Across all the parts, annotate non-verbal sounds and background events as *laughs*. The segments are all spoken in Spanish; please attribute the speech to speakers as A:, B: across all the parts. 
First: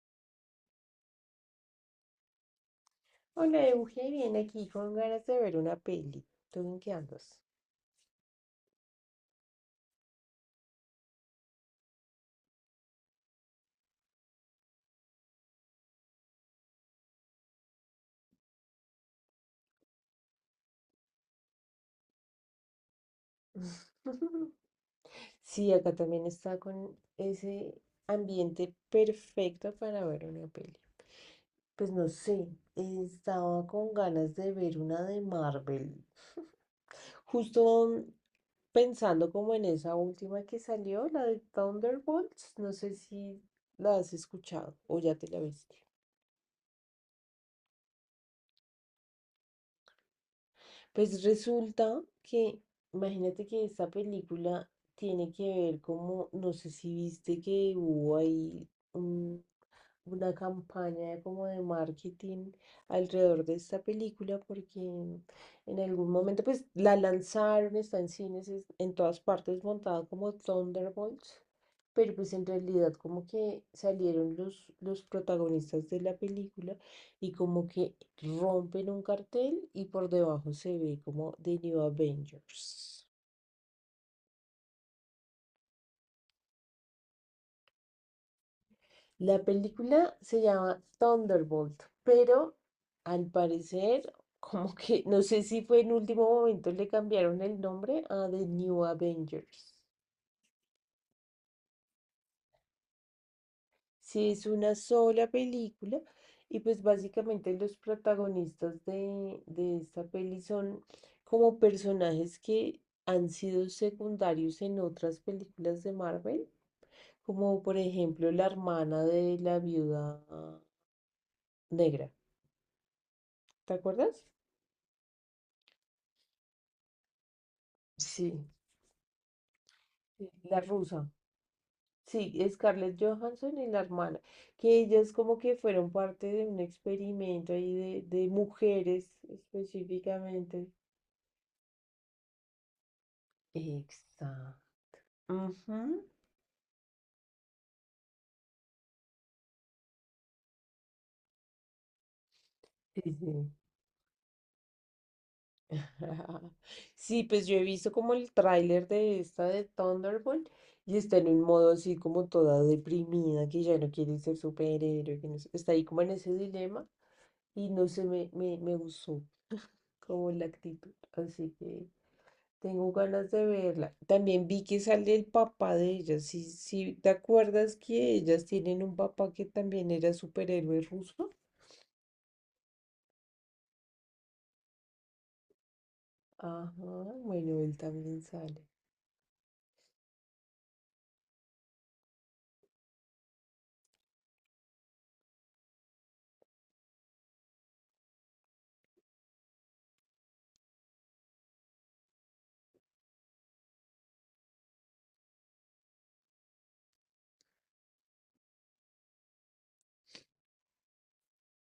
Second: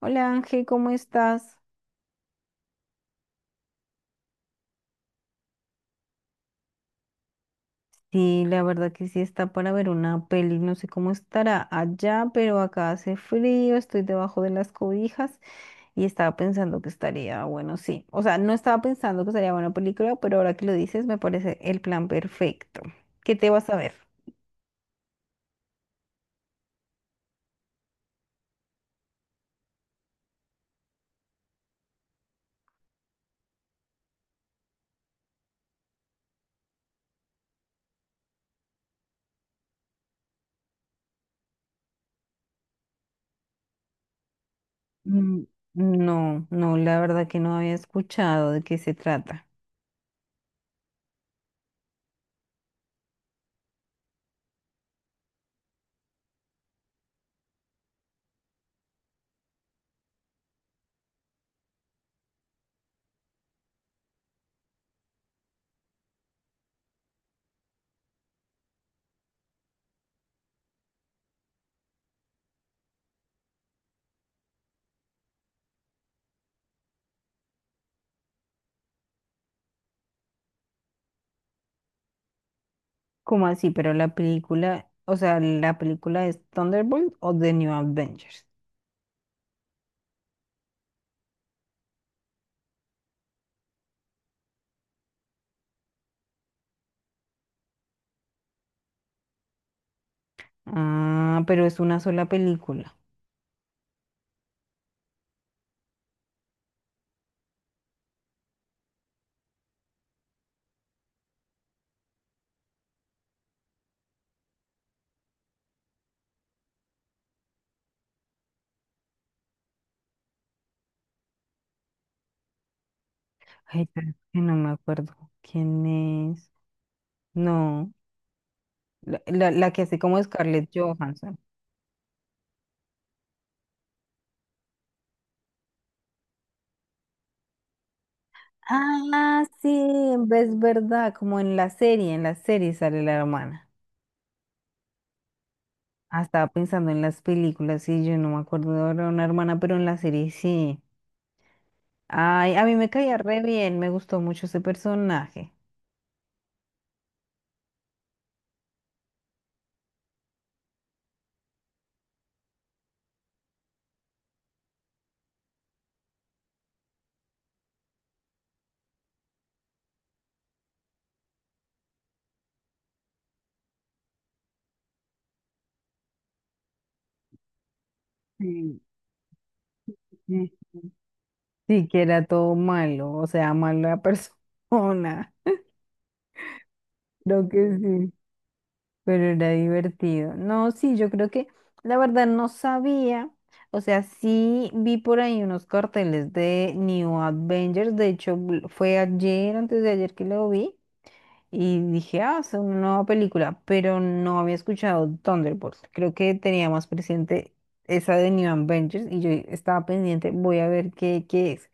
A: Hola Ángel, ¿cómo estás?
B: Hola, Euge, bien aquí con ganas de ver una peli. ¿Tú en qué andas?
A: Sí, la verdad que sí está para ver una peli. No sé cómo estará allá, pero acá hace frío, estoy debajo de las cobijas y estaba pensando que estaría bueno, sí. O sea, no estaba pensando que estaría buena película, pero ahora que lo dices me parece el plan perfecto. ¿Qué te vas a ver?
B: *laughs* Sí, acá también está con ese ambiente perfecto para ver una peli. Pues no sé, estaba con ganas de ver una de Marvel. Justo pensando como en esa última que salió, la de Thunderbolts, no sé si la has escuchado o ya te la
A: Mm.
B: viste.
A: No, no, la verdad que no había escuchado de qué se trata.
B: Pues resulta que, imagínate que esta película tiene que ver como, no sé si viste que hubo ahí una campaña como de marketing alrededor de esta película porque en algún momento pues la lanzaron, está en cines, en todas partes montada como Thunderbolts, pero pues en realidad como que salieron los protagonistas de la película y como que rompen un cartel y por debajo se ve como The New Avengers.
A: ¿Cómo así? Pero la película, o sea, ¿la película es Thunderbolt o The New Avengers?
B: La película se llama Thunderbolt, pero al parecer, *laughs* como que no sé si fue en último momento le cambiaron el nombre a The New Avengers.
A: Ah, pero es una sola película.
B: Sí, es una sola película y pues básicamente los protagonistas de esta peli son como personajes que han sido secundarios en otras películas de Marvel, como por ejemplo la hermana de la viuda negra. ¿Te
A: Ay, pero es
B: acuerdas?
A: que no me acuerdo quién es. No,
B: Sí,
A: la que hace como
B: Sí, la
A: Scarlett
B: rusa,
A: Johansson.
B: sí, Scarlett Johansson y la hermana, que ellas como que fueron parte de un experimento ahí de mujeres
A: Ah, sí, es
B: específicamente.
A: verdad, como en la serie sale la hermana.
B: Exacto. Ujú.
A: Ah, estaba pensando en las películas, sí, yo no me acuerdo de ahora una hermana, pero en la serie sí. Ay, a mí me
B: Sí,
A: caía re
B: sí.
A: bien, me gustó mucho ese personaje.
B: *laughs* Sí, pues yo he visto como el tráiler de esta de Thunderbolt y está en un modo así como toda deprimida, que ya no quiere ser superhéroe, que no sé, está ahí como en ese dilema y no sé, me gustó como la actitud, así que... Tengo ganas de verla. También vi que sale el papá de ellas. Sí, sí, ¿te acuerdas que ellas
A: Sí,
B: tienen un papá que también era
A: sí,
B: superhéroe
A: sí.
B: ruso?
A: Sí, que era todo malo, o sea, mala persona,
B: Ajá,
A: *laughs* creo
B: bueno,
A: que
B: él
A: sí.
B: también sale.
A: Pero era divertido. No, sí, yo creo que la verdad no sabía. O sea, sí vi por ahí unos carteles de New Avengers. De hecho, fue ayer, antes de ayer que lo vi. Y dije, ah, es una nueva película. Pero no había escuchado Thunderbolts. Creo que tenía más presente esa de New Avengers. Y yo estaba pendiente, voy a ver qué, qué es.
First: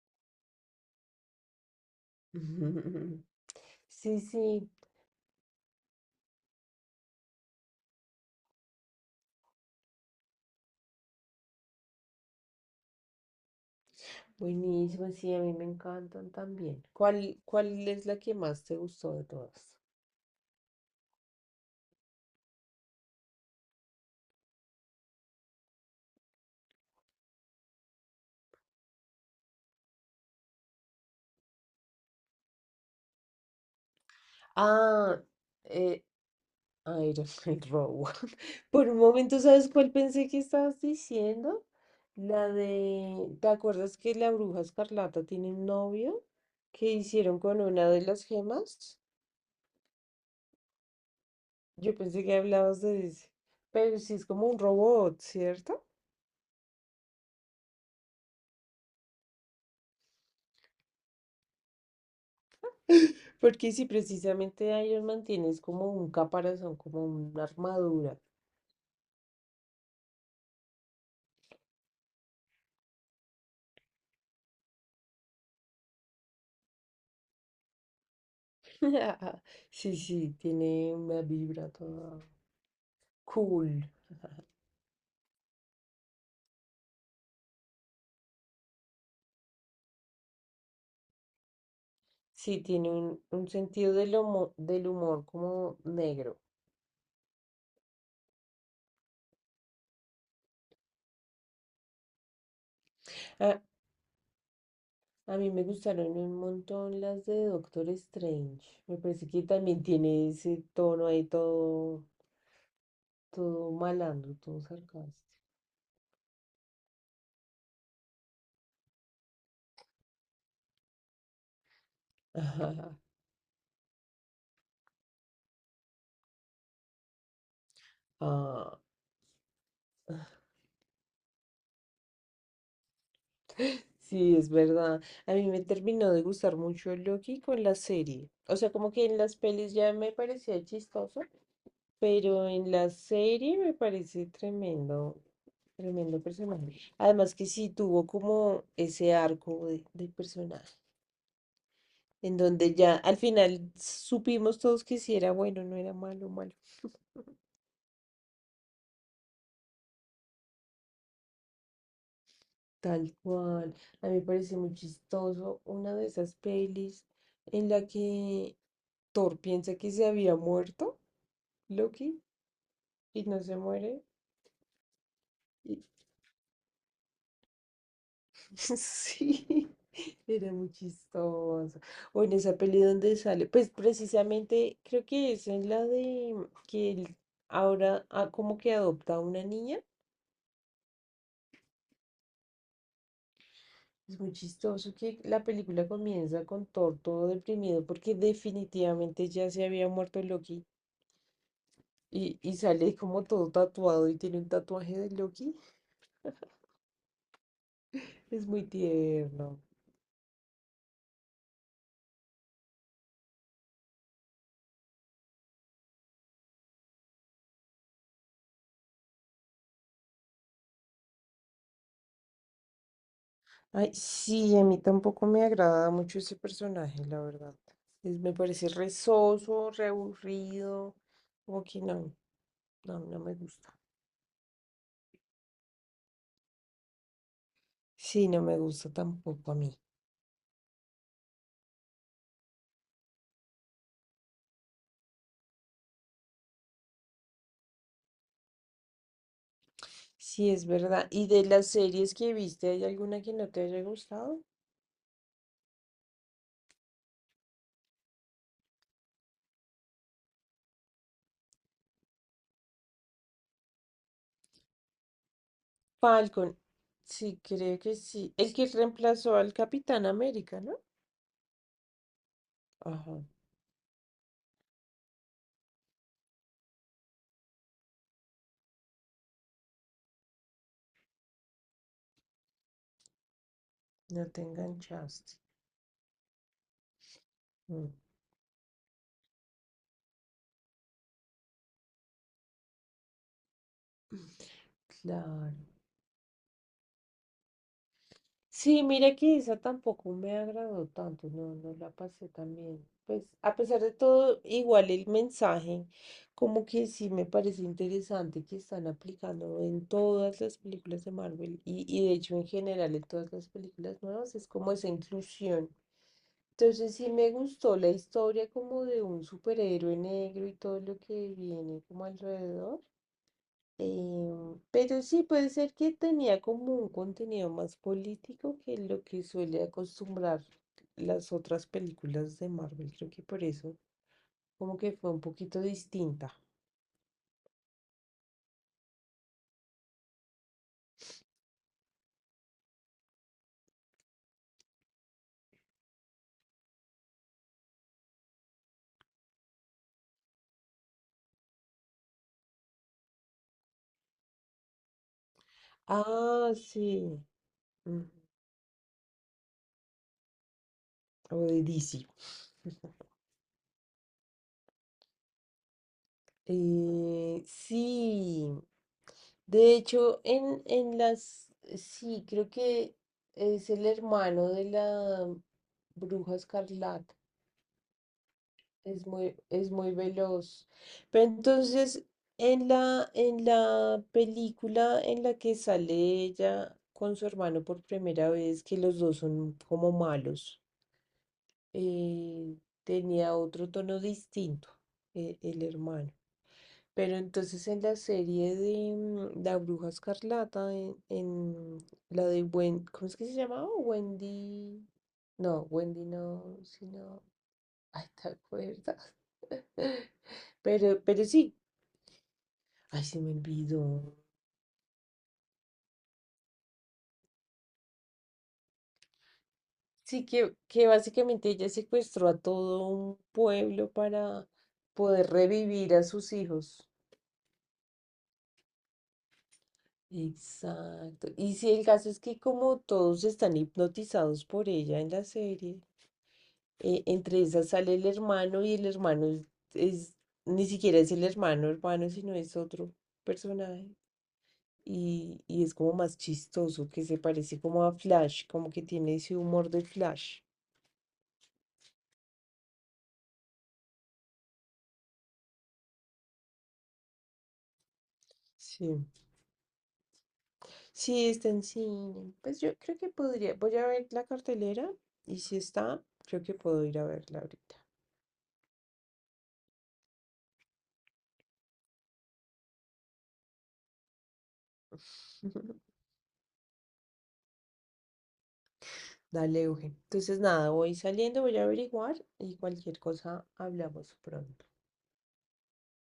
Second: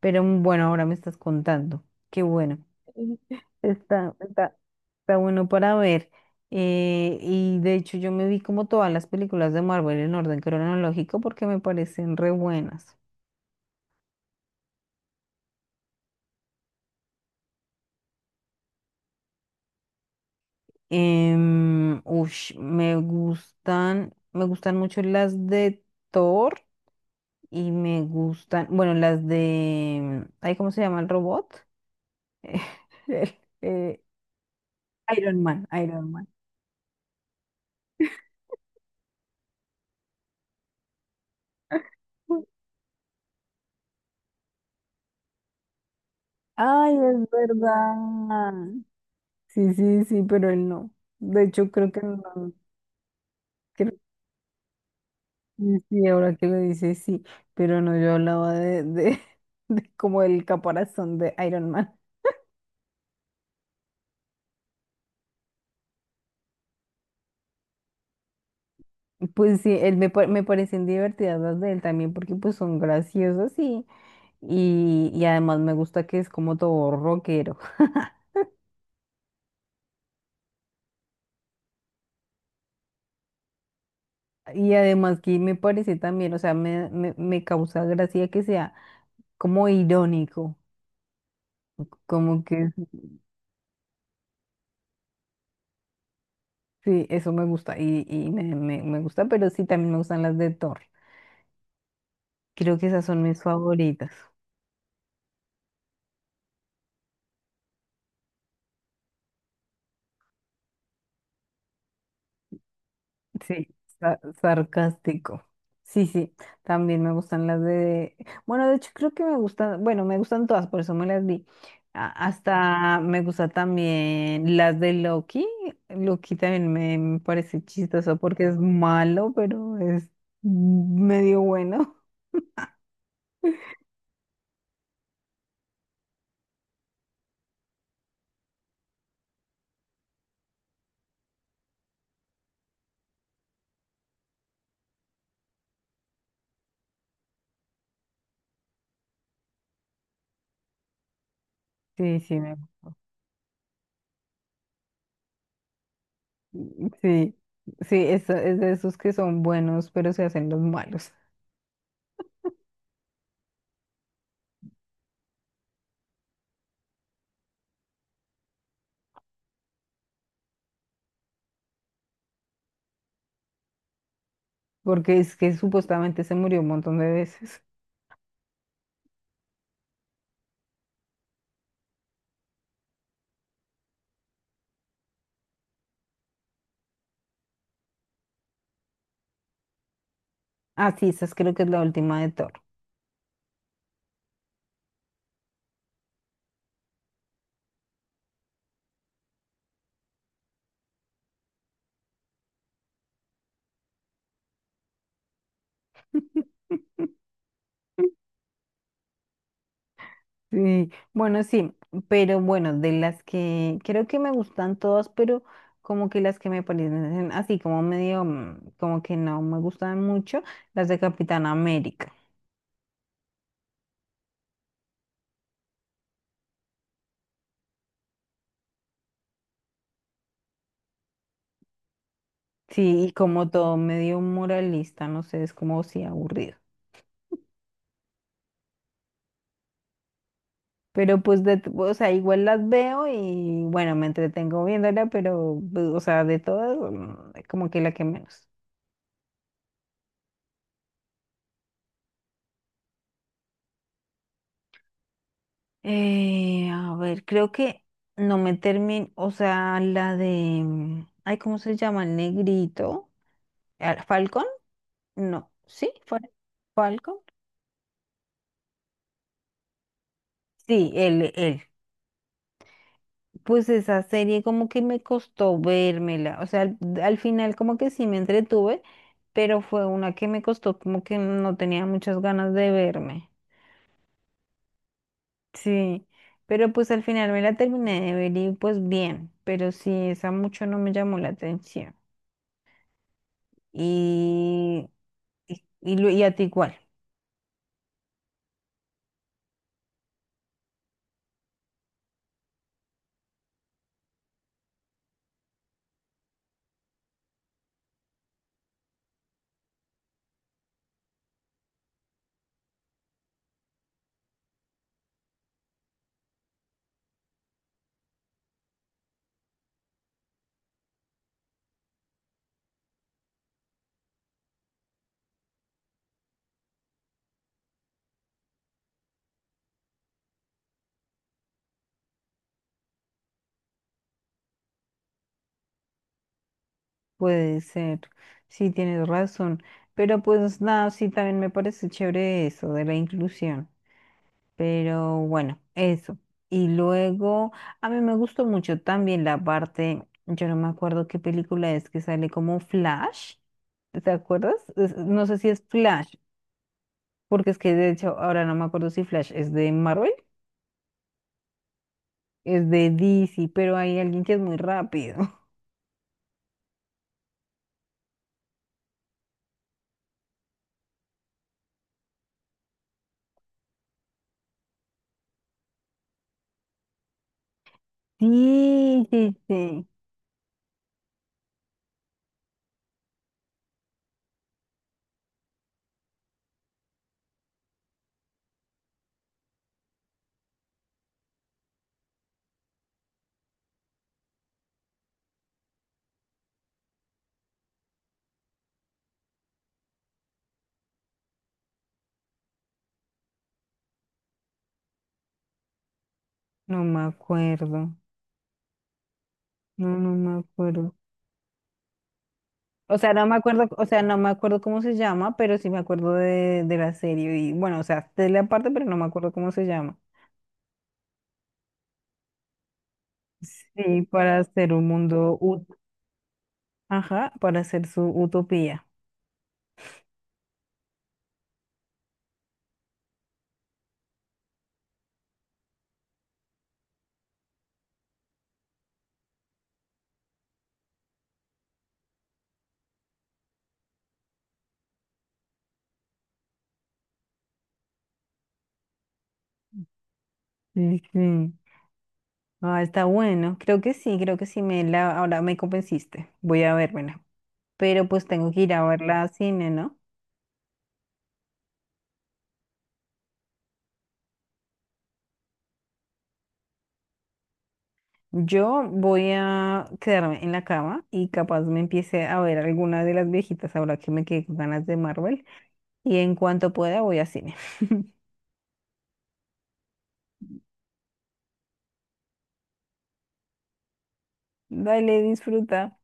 A: Pero bueno, ahora me estás contando. Qué bueno.
B: *laughs*
A: Está,
B: Sí,
A: está,
B: sí,
A: Está bueno para ver. Y de hecho yo me vi como todas las películas de Marvel en orden cronológico porque me parecen re buenas.
B: buenísimo, sí, a mí me encantan también. Cuál es la que más te gustó de todas?
A: Me gustan, me gustan mucho las de Thor y me gustan, bueno, las de, ay, ¿cómo se llama el robot? *laughs* El, eh,
B: Ah,
A: Iron Man,
B: eh.
A: Iron Man.
B: Iron Man *laughs* Row. *laughs* Por un momento, ¿sabes cuál pensé que estabas diciendo? La de, ¿te acuerdas que la bruja escarlata tiene un novio que
A: Ay, es
B: hicieron con una
A: verdad.
B: de las gemas?
A: Sí, sí, sí, pero él no. De hecho, creo
B: Yo
A: que
B: pensé que
A: no.
B: hablabas de ese.
A: Creo
B: Pero sí es como un robot,
A: que
B: ¿cierto?
A: sí, ahora que lo dices, sí, pero no, yo hablaba de *laughs* de como el caparazón de Iron Man.
B: Porque si precisamente Iron Man tiene es como un caparazón, como una armadura.
A: Pues sí, me parecen divertidas las de él también porque pues son graciosas y además me gusta que es como todo rockero. *laughs*
B: *laughs* Sí, sí, tiene una vibra toda cool.
A: Y además que me parece también, o sea, me causa gracia que sea como irónico, como
B: Sí,
A: que
B: tiene un sentido del humor como negro.
A: sí, eso me gusta y me gusta, pero sí también me gustan las de Thor. Creo que esas son mis
B: Ah,
A: favoritas.
B: a mí me gustaron un montón las de Doctor Strange. Me parece que también tiene ese tono ahí
A: Sí,
B: todo malandro, todo sarcástico.
A: sarcástico. Sí, sí, también me gustan las de... Bueno, de hecho creo que me gustan, bueno, me gustan todas, por eso me las vi.
B: *laughs* Ajá.
A: Hasta me gusta también las de Loki. Loki también me parece chistoso porque es
B: Ah,
A: malo, pero es medio bueno.
B: sí, es verdad. A mí me terminó de gustar mucho Loki con la serie. O sea, como que en las pelis ya me parecía chistoso, pero en la serie me parece tremendo. Tremendo personaje. Además que sí tuvo como ese arco de personaje,
A: Sí,
B: en
A: sí, me-
B: donde ya al final supimos todos que sí era bueno, no era malo, malo.
A: sí, sí, es de esos que son buenos, pero se hacen los malos,
B: Tal cual. A mí me parece muy chistoso una de esas pelis en la que Thor piensa que se había muerto, Loki, y no se muere.
A: porque es que supuestamente se murió un montón de veces.
B: *laughs* Sí, era muy chistoso. O en esa peli donde sale, pues precisamente creo que es en la de que él ahora como que adopta a una niña.
A: Ah, sí, esa es creo que es la última de Thor.
B: Es muy chistoso que la película comienza con Thor todo deprimido porque definitivamente ya se había muerto Loki y sale como todo tatuado y tiene un tatuaje de Loki. Es muy tierno.
A: Sí, bueno, sí, pero bueno, de las que creo que me gustan todas, pero como que las que me parecen así como medio, mm, como que no me gustan mucho, las de Capitán América.
B: Ay, sí, a mí tampoco me agrada mucho ese personaje, la verdad. Me parece re soso, re aburrido, como que
A: Sí, y
B: no me
A: como
B: gusta.
A: todo medio moralista, no sé, es como si aburrido.
B: Sí, no me gusta tampoco a mí.
A: Pero pues, o sea, igual las veo y bueno, me entretengo viéndola, pero, pues, o sea, de todas, mm, como que la que menos.
B: Sí, es verdad. ¿Y de las series que viste, hay alguna que no te haya gustado?
A: A ver, creo que no me termino, o sea, la de, mm, ay, ¿cómo se llama? El negrito. Ah, ¿Falcon? No, sí,
B: Falcon,
A: Falcon.
B: sí, creo que sí. El que reemplazó al Capitán América, ¿no?
A: Sí, él, él.
B: Ajá,
A: Pues esa serie como que me costó vérmela, o sea, al final como que sí me entretuve, pero fue una que me costó como que no tenía muchas ganas de verme.
B: no te enganchaste.
A: Sí, pero pues al final me la
B: Mm,
A: terminé de ver y pues bien, pero sí, esa mucho no me llamó la atención. Y,
B: claro.
A: y y a ti igual,
B: Sí, mire que esa tampoco me agradó tanto, no, no la pasé tan bien. Pues a pesar de todo, igual el mensaje, como que sí me parece interesante que están aplicando en todas las películas de Marvel y de hecho en general en todas las películas nuevas, es como esa inclusión. Entonces sí me gustó la historia como de un superhéroe negro y todo lo que viene como alrededor. Pero sí puede ser que tenía como un contenido más político que lo que suele acostumbrar las otras películas de Marvel. Creo que por eso como que fue un poquito distinta.
A: puede ser, sí tienes razón, pero pues nada, sí también me parece chévere eso de la inclusión, pero bueno, eso. Y luego, a mí me gustó mucho también la parte, yo no me acuerdo qué película es que sale como Flash, ¿te acuerdas? No sé si es Flash,
B: Ah, sí.
A: porque es que de
B: mm,
A: hecho ahora no me acuerdo si Flash es de Marvel,
B: o de DC.
A: es
B: *laughs*
A: de DC, pero hay alguien que es muy rápido. *laughs*
B: Sí. De hecho, en las... Sí, creo que es el hermano de la Bruja Escarlata.
A: Sí, sí,
B: Es
A: sí.
B: muy veloz. Pero entonces, en en la película en la que sale ella con su hermano por primera vez, que los dos son como malos, eh, tenía otro tono distinto, el hermano. Pero entonces en la serie de La Bruja Escarlata, en la de Wendy, ¿cómo es que se llamaba? Wendy. No, Wendy no,
A: No me
B: sino.
A: acuerdo.
B: Ay, ¿te acuerdas?
A: No,
B: *laughs*
A: no me acuerdo.
B: Pero sí,
A: O
B: ay,
A: sea,
B: se
A: no
B: me
A: me acuerdo, o sea,
B: olvidó.
A: no me acuerdo cómo se llama, pero sí me acuerdo de la serie. Y bueno, o sea, de la parte, pero no me acuerdo cómo se llama.
B: Sí, que básicamente ella secuestró a todo un pueblo
A: Sí, para
B: para
A: hacer un
B: poder
A: mundo,
B: revivir a sus hijos.
A: ajá, para hacer su utopía.
B: Exacto. Y sí, el caso es que como todos están hipnotizados por ella en la serie, entre esas sale el hermano y el hermano es- ni siquiera es el hermano hermano, sino es otro personaje. Y es como más chistoso, que se parece como a Flash, como que tiene ese humor de Flash.
A: Sí, sí. Ah, está bueno. Creo que sí me la, ahora me convenciste. Voy a vérmela. Pero pues tengo que ir a
B: Sí.
A: verla a cine, ¿no?
B: Sí, está en cine. Pues yo creo que podría, voy a ver la cartelera y si está, creo que puedo ir a verla ahorita.
A: Yo voy a quedarme en la cama y capaz me empiece a ver alguna de las viejitas ahora que me quedé con ganas de Marvel.
B: *laughs*
A: Y en cuanto pueda voy a cine. *laughs*
B: Dale, Eugen. Entonces, nada, voy saliendo, voy a averiguar y cualquier cosa hablamos pronto.
A: Dale, disfruta.